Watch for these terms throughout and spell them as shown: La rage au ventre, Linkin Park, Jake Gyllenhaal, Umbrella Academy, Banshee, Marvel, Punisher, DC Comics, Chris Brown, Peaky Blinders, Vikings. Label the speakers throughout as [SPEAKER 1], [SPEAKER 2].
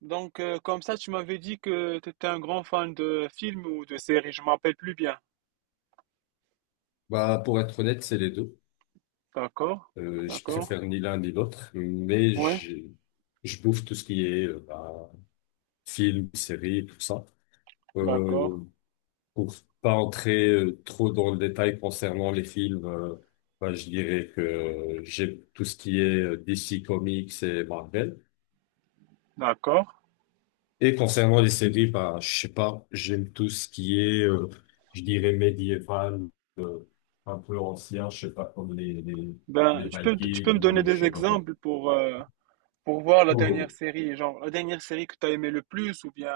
[SPEAKER 1] Comme ça, tu m'avais dit que tu étais un grand fan de films ou de séries, je ne me rappelle plus bien.
[SPEAKER 2] Bah, pour être honnête, c'est les deux.
[SPEAKER 1] D'accord,
[SPEAKER 2] Je
[SPEAKER 1] d'accord,
[SPEAKER 2] préfère ni l'un ni l'autre, mais
[SPEAKER 1] ouais,
[SPEAKER 2] je bouffe tout ce qui est bah, film, série, tout ça.
[SPEAKER 1] d'accord,
[SPEAKER 2] Euh, pour pas entrer trop dans le détail concernant les films, bah, je dirais que j'aime tout ce qui est DC Comics et Marvel.
[SPEAKER 1] d'accord.
[SPEAKER 2] Et concernant les séries, bah, je sais pas, j'aime tout ce qui est, je dirais médiéval, un peu ancien, je sais pas, comme
[SPEAKER 1] Ben,
[SPEAKER 2] les
[SPEAKER 1] tu peux, tu peux me
[SPEAKER 2] Vikings
[SPEAKER 1] donner
[SPEAKER 2] ou je
[SPEAKER 1] des
[SPEAKER 2] sais pas quoi.
[SPEAKER 1] exemples pour voir la
[SPEAKER 2] Oh,
[SPEAKER 1] dernière série, genre la dernière série que tu as aimé le plus ou bien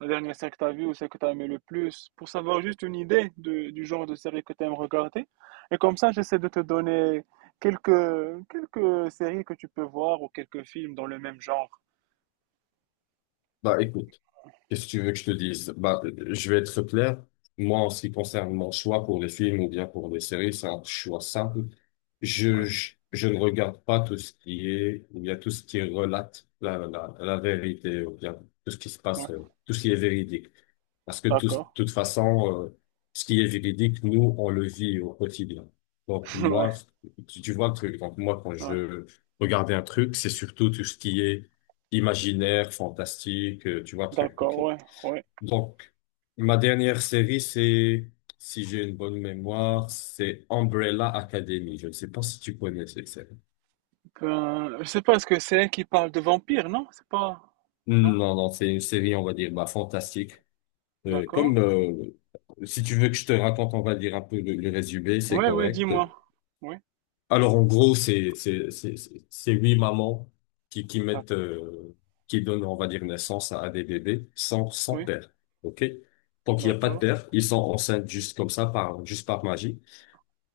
[SPEAKER 1] la dernière série que tu as vue ou celle que tu as aimé le plus, pour savoir juste une idée de- du genre de série que tu aimes regarder. Et comme ça, j'essaie de te donner quelques, quelques séries que tu peux voir ou quelques films dans le même genre.
[SPEAKER 2] bah écoute, qu'est-ce que tu veux que je te dise? Bah, je vais être clair. Moi, en ce qui concerne mon choix pour les films ou bien pour les séries, c'est un choix simple.
[SPEAKER 1] Ouais,
[SPEAKER 2] Je ne regarde pas tout ce qui est, ou bien tout ce qui relate la vérité, ou bien tout ce qui se
[SPEAKER 1] ouais,
[SPEAKER 2] passe, tout ce qui est véridique. Parce que tout, de
[SPEAKER 1] d'accord.
[SPEAKER 2] toute façon, ce qui est véridique, nous, on le vit au quotidien. Donc
[SPEAKER 1] Ouais,
[SPEAKER 2] moi, tu vois le truc. Donc moi, quand je
[SPEAKER 1] ouais.
[SPEAKER 2] veux regarder un truc, c'est surtout tout ce qui est imaginaire, fantastique, tu vois, truc.
[SPEAKER 1] D'accord,
[SPEAKER 2] OK.
[SPEAKER 1] ouais, ouais.
[SPEAKER 2] Donc, ma dernière série, c'est, si j'ai une bonne mémoire, c'est Umbrella Academy. Je ne sais pas si tu connais cette série.
[SPEAKER 1] Je sais pas, est-ce que c'est elle qui parle de vampire, non? C'est pas... Non?
[SPEAKER 2] Non, non, c'est une série, on va dire, bah, fantastique. Euh,
[SPEAKER 1] D'accord.
[SPEAKER 2] comme, euh, Si tu veux que je te raconte, on va dire un peu le résumé, c'est
[SPEAKER 1] Ouais, ouais,
[SPEAKER 2] correct.
[SPEAKER 1] dis-moi. Oui,
[SPEAKER 2] Alors, en gros, c'est huit mamans qui mettent,
[SPEAKER 1] d'accord.
[SPEAKER 2] qui donnent, on va dire, naissance à des bébés sans
[SPEAKER 1] Oui,
[SPEAKER 2] père. OK? Donc, il n'y a pas de
[SPEAKER 1] d'accord.
[SPEAKER 2] père. Ils sont enceintes juste comme ça, par, juste par magie.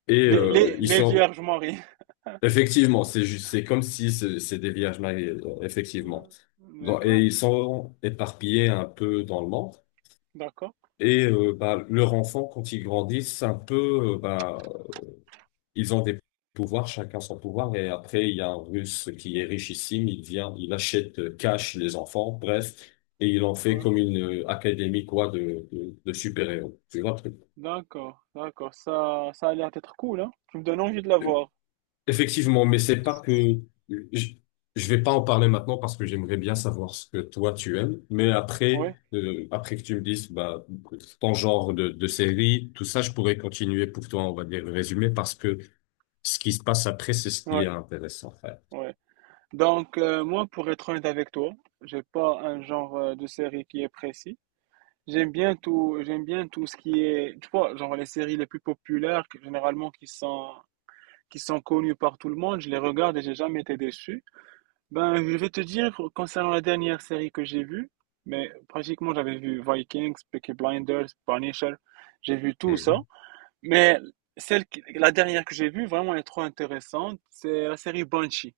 [SPEAKER 2] Et,
[SPEAKER 1] Les, les,
[SPEAKER 2] ils
[SPEAKER 1] les
[SPEAKER 2] sont,
[SPEAKER 1] Vierges Marie.
[SPEAKER 2] effectivement, c'est juste, c'est comme si c'est des vierges mariées, effectivement. Donc, et
[SPEAKER 1] D'accord,
[SPEAKER 2] ils sont éparpillés un peu dans le monde.
[SPEAKER 1] d'accord.
[SPEAKER 2] Et, bah, leur enfant, quand ils grandissent, un peu, bah, ils ont des pouvoirs, chacun son pouvoir. Et après, il y a un Russe qui est richissime. Il vient, il achète cash les enfants, bref. Et il en fait
[SPEAKER 1] Ouais.
[SPEAKER 2] comme une académie, quoi, de super-héros. Tu vois le truc.
[SPEAKER 1] D'accord, d'accord. Ça a l'air d'être cool, hein? Tu me donnes envie de la voir.
[SPEAKER 2] Effectivement, mais c'est pas que... Je, je vais pas en parler maintenant parce que j'aimerais bien savoir ce que toi tu aimes. Mais après,
[SPEAKER 1] Ouais,
[SPEAKER 2] après que tu me dises, bah, ton genre de série, tout ça, je pourrais continuer pour toi, on va dire, le résumé parce que ce qui se passe après, c'est ce qui est
[SPEAKER 1] ouais,
[SPEAKER 2] intéressant, frère.
[SPEAKER 1] ouais. Moi, pour être honnête avec toi, j'ai pas un genre de série qui est précis. J'aime bien tout ce qui est, tu vois, genre les séries les plus populaires, que- généralement qui sont connues par tout le monde, je les regarde et j'ai jamais été déçu. Ben, je vais te dire, concernant la dernière série que j'ai vue, mais pratiquement j'avais vu Vikings, Peaky Blinders, Punisher, j'ai vu tout ça.
[SPEAKER 2] Mhm.
[SPEAKER 1] Mais celle, qui- la dernière que j'ai vue, vraiment elle est trop intéressante, c'est la série Banshee.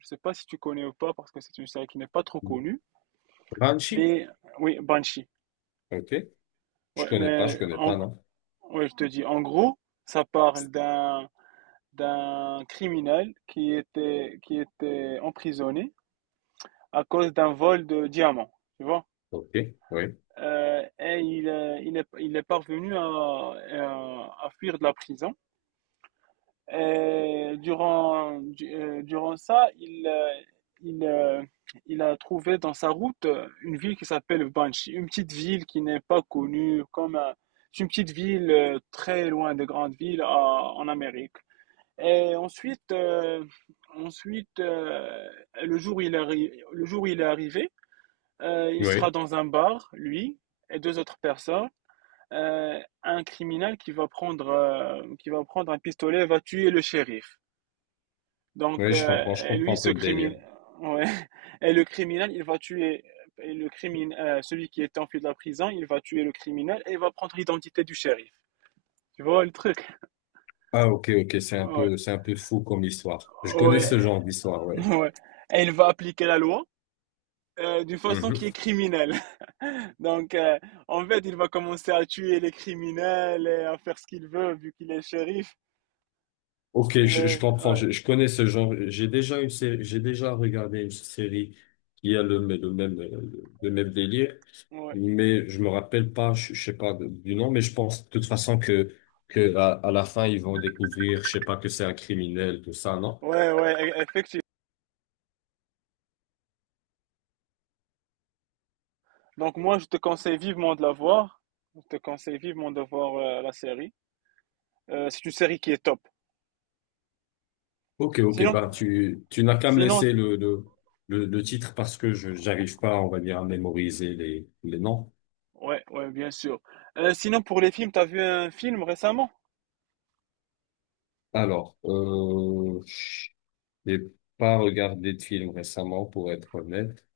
[SPEAKER 1] Je sais pas si tu connais ou pas, parce que c'est une série qui n'est pas trop connue,
[SPEAKER 2] Banshee.
[SPEAKER 1] mais oui, Banshee.
[SPEAKER 2] Ok.
[SPEAKER 1] Ouais,
[SPEAKER 2] Je
[SPEAKER 1] mais
[SPEAKER 2] connais pas,
[SPEAKER 1] en,
[SPEAKER 2] non.
[SPEAKER 1] ouais, je te dis, en gros, ça parle d'un d'un criminel qui était emprisonné à cause d'un vol de diamants, tu vois.
[SPEAKER 2] Ok. Oui.
[SPEAKER 1] Et il est parvenu à fuir de la prison. Et durant du- durant ça, il euh, il a trouvé dans sa route une ville qui s'appelle Banshee, une petite ville qui n'est pas connue comme un- c'est une petite ville très loin des grandes villes à- en Amérique. Et ensuite, ensuite euh, le jour où il arri- le jour où il est arrivé, il sera
[SPEAKER 2] Oui.
[SPEAKER 1] dans un bar, lui et deux autres personnes. Un criminel qui va prendre un pistolet et va tuer le shérif. Donc,
[SPEAKER 2] Oui,
[SPEAKER 1] euh,
[SPEAKER 2] je
[SPEAKER 1] et
[SPEAKER 2] comprends
[SPEAKER 1] lui,
[SPEAKER 2] un peu
[SPEAKER 1] ce
[SPEAKER 2] le délire.
[SPEAKER 1] criminel, ouais. Et le criminel, il va tuer et le crimin- celui qui est enfui de la prison, il va tuer le criminel et il va prendre l'identité du shérif. Tu vois le truc?
[SPEAKER 2] Ah, ok, ok,
[SPEAKER 1] Ouais,
[SPEAKER 2] c'est un peu fou comme histoire. Je connais ce
[SPEAKER 1] ouais,
[SPEAKER 2] genre d'histoire, ouais.
[SPEAKER 1] ouais. Et il va appliquer la loi d'une façon
[SPEAKER 2] Mhm.
[SPEAKER 1] qui est criminelle. Donc, euh, En fait, il va commencer à tuer les criminels et à faire ce qu'il veut vu qu'il est shérif.
[SPEAKER 2] Ok, je comprends,
[SPEAKER 1] Ouais,
[SPEAKER 2] je connais ce genre. J'ai déjà une série, j'ai déjà regardé une série qui a le même délire,
[SPEAKER 1] ouais,
[SPEAKER 2] mais je me rappelle pas, je sais pas de- du nom, mais je pense de toute façon que à la fin ils vont découvrir, je sais pas que c'est un criminel, tout ça, non?
[SPEAKER 1] ouais, ouais, e- effectivement. Donc, moi, je te conseille vivement de la voir. Je te conseille vivement de voir la série. C'est une série qui est top.
[SPEAKER 2] Ok, ok,
[SPEAKER 1] Sinon,
[SPEAKER 2] bah tu n'as qu'à me laisser
[SPEAKER 1] sinon,
[SPEAKER 2] le titre parce que je j'arrive pas, on va dire, à mémoriser les noms.
[SPEAKER 1] ouais, ouais, bien sûr. Sinon, pour les films, t'as vu un film récemment?
[SPEAKER 2] Alors, j'ai pas regardé de film récemment, pour être honnête.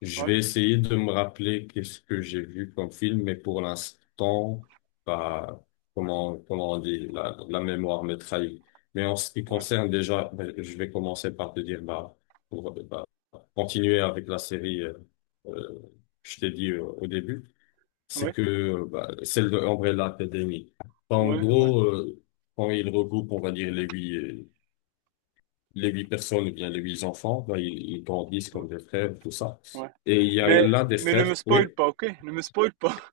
[SPEAKER 2] Je
[SPEAKER 1] Ouais,
[SPEAKER 2] vais essayer de me rappeler qu'est-ce que j'ai vu comme film, mais pour l'instant, bah, comment on dit, la mémoire me trahit. Mais en ce qui
[SPEAKER 1] ouais,
[SPEAKER 2] concerne déjà, bah, je vais commencer par te dire, bah, pour bah, continuer avec la série, euh, je t'ai dit au début, c'est
[SPEAKER 1] ouais,
[SPEAKER 2] que bah, celle de Umbrella Academy. Bah, en
[SPEAKER 1] ouais, ouais,
[SPEAKER 2] gros, quand ils regroupent, on va dire, les huit personnes, ou bien les huit enfants, ben, ils grandissent
[SPEAKER 1] ouais,
[SPEAKER 2] comme des frères, tout ça.
[SPEAKER 1] ouais.
[SPEAKER 2] Et il y a
[SPEAKER 1] Mais,
[SPEAKER 2] l'un des
[SPEAKER 1] mais ne me
[SPEAKER 2] frères,
[SPEAKER 1] spoil
[SPEAKER 2] oui.
[SPEAKER 1] pas, ok? Ne me spoil pas.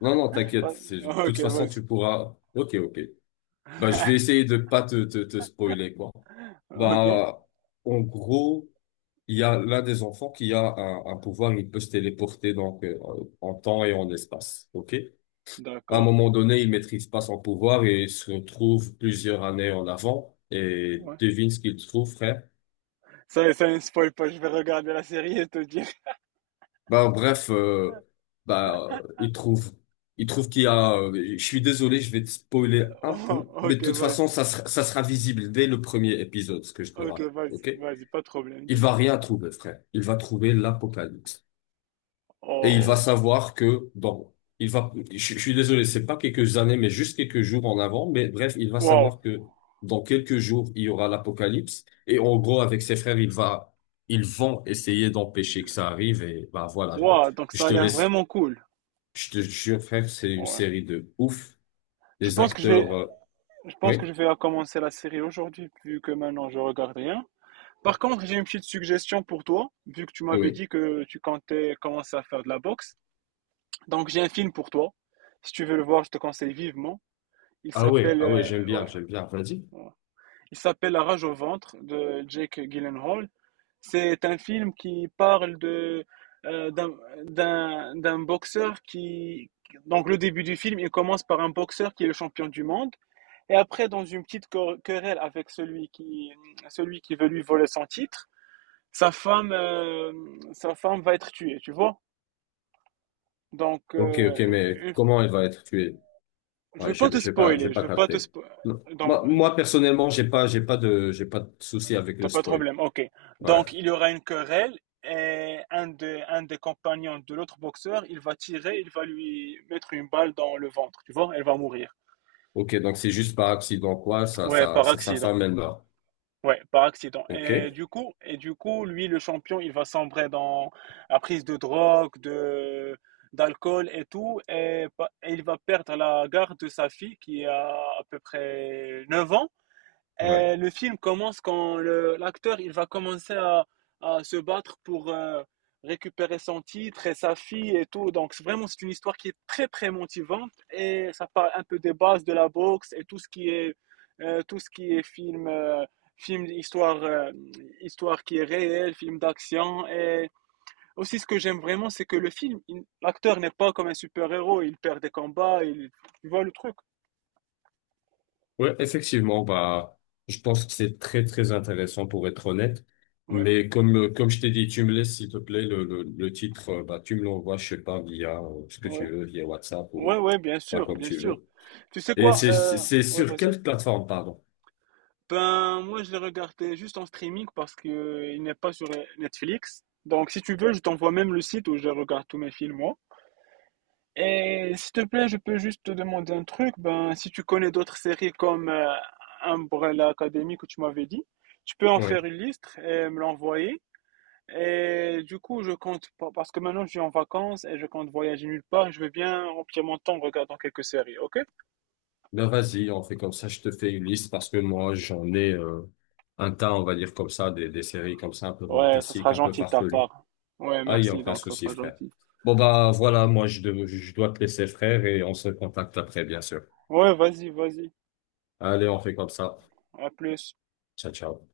[SPEAKER 2] Non, non, t'inquiète. C'est- De
[SPEAKER 1] Ok,
[SPEAKER 2] toute façon,
[SPEAKER 1] vas-y.
[SPEAKER 2] tu pourras. Ok, ok. Bah, je vais essayer de pas te spoiler, quoi.
[SPEAKER 1] Ok,
[SPEAKER 2] Bah, en gros, il y a l'un des enfants qui a un pouvoir, il peut se téléporter donc en temps et en espace. Ok? À un
[SPEAKER 1] d'accord.
[SPEAKER 2] moment donné, il maîtrise pas son pouvoir et il se retrouve plusieurs années en avant. Et
[SPEAKER 1] Ouais.
[SPEAKER 2] devine ce qu'il trouve, frère.
[SPEAKER 1] Ça ne spoil pas, je vais regarder la série et te dire.
[SPEAKER 2] Bah, bref, bah, il trouve qu'il y a, je suis désolé, je vais te spoiler un
[SPEAKER 1] Oh,
[SPEAKER 2] peu, mais de
[SPEAKER 1] ok,
[SPEAKER 2] toute façon,
[SPEAKER 1] vas-y.
[SPEAKER 2] ça sera visible dès le premier épisode, ce que je te
[SPEAKER 1] Ok,
[SPEAKER 2] raconte,
[SPEAKER 1] vas-y,
[SPEAKER 2] ok?
[SPEAKER 1] vas-y, pas de problème,
[SPEAKER 2] Il va
[SPEAKER 1] dis-moi.
[SPEAKER 2] rien trouver, frère. Il va trouver l'apocalypse. Et il va
[SPEAKER 1] Oh,
[SPEAKER 2] savoir que, bon, il va, je suis désolé, c'est pas quelques années, mais juste quelques jours en avant, mais bref, il va
[SPEAKER 1] wow.
[SPEAKER 2] savoir que dans quelques jours, il y aura l'apocalypse. Et en gros, avec ses frères, il va, ils vont essayer d'empêcher que ça arrive, et bah, voilà.
[SPEAKER 1] Wow, donc
[SPEAKER 2] Je
[SPEAKER 1] ça a
[SPEAKER 2] te
[SPEAKER 1] l'air
[SPEAKER 2] laisse,
[SPEAKER 1] vraiment cool.
[SPEAKER 2] je te jure, frère, c'est une
[SPEAKER 1] Ouais.
[SPEAKER 2] série de ouf.
[SPEAKER 1] Je
[SPEAKER 2] Les
[SPEAKER 1] pense que je vais,
[SPEAKER 2] acteurs,
[SPEAKER 1] je pense que je
[SPEAKER 2] oui,
[SPEAKER 1] vais commencer la série aujourd'hui, vu que maintenant je regarde rien. Par contre, j'ai une petite suggestion pour toi, vu que tu m'avais
[SPEAKER 2] oui.
[SPEAKER 1] dit que tu comptais commencer à faire de la boxe. Donc j'ai un film pour toi. Si tu veux le voir, je te conseille vivement. Il
[SPEAKER 2] Ah ouais,
[SPEAKER 1] s'appelle,
[SPEAKER 2] ah ouais, j'aime bien,
[SPEAKER 1] ouais.
[SPEAKER 2] j'aime bien. Vas-y.
[SPEAKER 1] Il s'appelle La rage au ventre de Jake Gyllenhaal. C'est un film qui parle de d'un d'un boxeur qui donc le début du film, il commence par un boxeur qui est le champion du monde et après dans une petite quer- querelle avec celui qui veut lui voler son titre, sa femme euh, sa femme va être tuée, tu vois.
[SPEAKER 2] Ok, ok, mais
[SPEAKER 1] Une- une-
[SPEAKER 2] comment elle va être tuée?
[SPEAKER 1] je
[SPEAKER 2] Ouais,
[SPEAKER 1] veux pas te
[SPEAKER 2] j'ai
[SPEAKER 1] spoiler, je
[SPEAKER 2] pas
[SPEAKER 1] veux pas te
[SPEAKER 2] capté.
[SPEAKER 1] spoiler.
[SPEAKER 2] Non. Moi, personnellement, j'ai pas de souci avec
[SPEAKER 1] T'as
[SPEAKER 2] le
[SPEAKER 1] pas de
[SPEAKER 2] spoil.
[SPEAKER 1] problème, ok.
[SPEAKER 2] Ouais.
[SPEAKER 1] Donc, il y aura une querelle et un des compagnons de l'autre boxeur, il va tirer, il va lui mettre une balle dans le ventre, tu vois, elle va mourir.
[SPEAKER 2] Ok, donc c'est juste par accident, quoi.
[SPEAKER 1] Ouais, par
[SPEAKER 2] Ça, sa
[SPEAKER 1] accident.
[SPEAKER 2] femme, elle meurt.
[SPEAKER 1] Ouais, par accident.
[SPEAKER 2] Ok.
[SPEAKER 1] Et du coup, lui, le champion, il va sombrer dans la prise de drogue, de d'alcool et tout, et, pa- et il va perdre la garde de sa fille qui a à peu près 9 ans.
[SPEAKER 2] Ouais.
[SPEAKER 1] Et le film commence quand le- l'acteur il va commencer à se battre pour récupérer son titre et sa fille et tout. Donc c'est vraiment c'est une histoire qui est très très motivante et ça parle un peu des bases de la boxe et tout ce qui est tout ce qui est film film histoire histoire qui est réelle, film d'action et aussi ce que j'aime vraiment c'est que le film il- l'acteur n'est pas comme un super-héros, il perd des combats, il voit le truc.
[SPEAKER 2] Ouais, effectivement, bah, je pense que c'est très, très intéressant pour être honnête.
[SPEAKER 1] Ouais,
[SPEAKER 2] Mais comme je t'ai dit, tu me laisses, s'il te plaît, le titre, bah, tu me l'envoies, je sais pas, via ce que tu
[SPEAKER 1] ouais.
[SPEAKER 2] veux, via WhatsApp
[SPEAKER 1] Ouais,
[SPEAKER 2] ou
[SPEAKER 1] ouais, bien
[SPEAKER 2] pas
[SPEAKER 1] sûr,
[SPEAKER 2] comme
[SPEAKER 1] bien
[SPEAKER 2] tu
[SPEAKER 1] sûr.
[SPEAKER 2] veux.
[SPEAKER 1] Tu sais
[SPEAKER 2] Et
[SPEAKER 1] quoi?
[SPEAKER 2] c'est
[SPEAKER 1] Ouais,
[SPEAKER 2] sur
[SPEAKER 1] vas-y.
[SPEAKER 2] quelle plateforme, pardon?
[SPEAKER 1] Ben, moi, je l'ai regardé juste en streaming parce que il n'est pas sur Netflix. Donc, si tu veux, je t'envoie même le site où je regarde tous mes films, moi. Et s'il te plaît, je peux juste te demander un truc. Ben, si tu connais d'autres séries comme Umbrella Academy que tu m'avais dit, tu peux en faire
[SPEAKER 2] Oui.
[SPEAKER 1] une liste et me l'envoyer. Et du coup, je compte pas, parce que maintenant je suis en vacances et je compte voyager nulle part, je veux bien remplir mon temps en regardant quelques séries, ok?
[SPEAKER 2] Ben, vas-y, on fait comme ça, je te fais une liste parce que moi, j'en ai, un tas, on va dire comme ça, des séries comme ça, un peu
[SPEAKER 1] Ouais, ça sera
[SPEAKER 2] fantastiques, un peu
[SPEAKER 1] gentil de ta
[SPEAKER 2] farfelues.
[SPEAKER 1] part. Ouais,
[SPEAKER 2] Ah, il n'y a
[SPEAKER 1] merci,
[SPEAKER 2] aucun
[SPEAKER 1] donc ça
[SPEAKER 2] souci,
[SPEAKER 1] sera
[SPEAKER 2] frère.
[SPEAKER 1] gentil.
[SPEAKER 2] Bon, bah voilà, moi, je, dev- je dois te laisser, frère, et on se contacte après, bien sûr.
[SPEAKER 1] Ouais, vas-y, vas-y.
[SPEAKER 2] Allez, on fait comme ça.
[SPEAKER 1] À plus.
[SPEAKER 2] Ciao, ciao.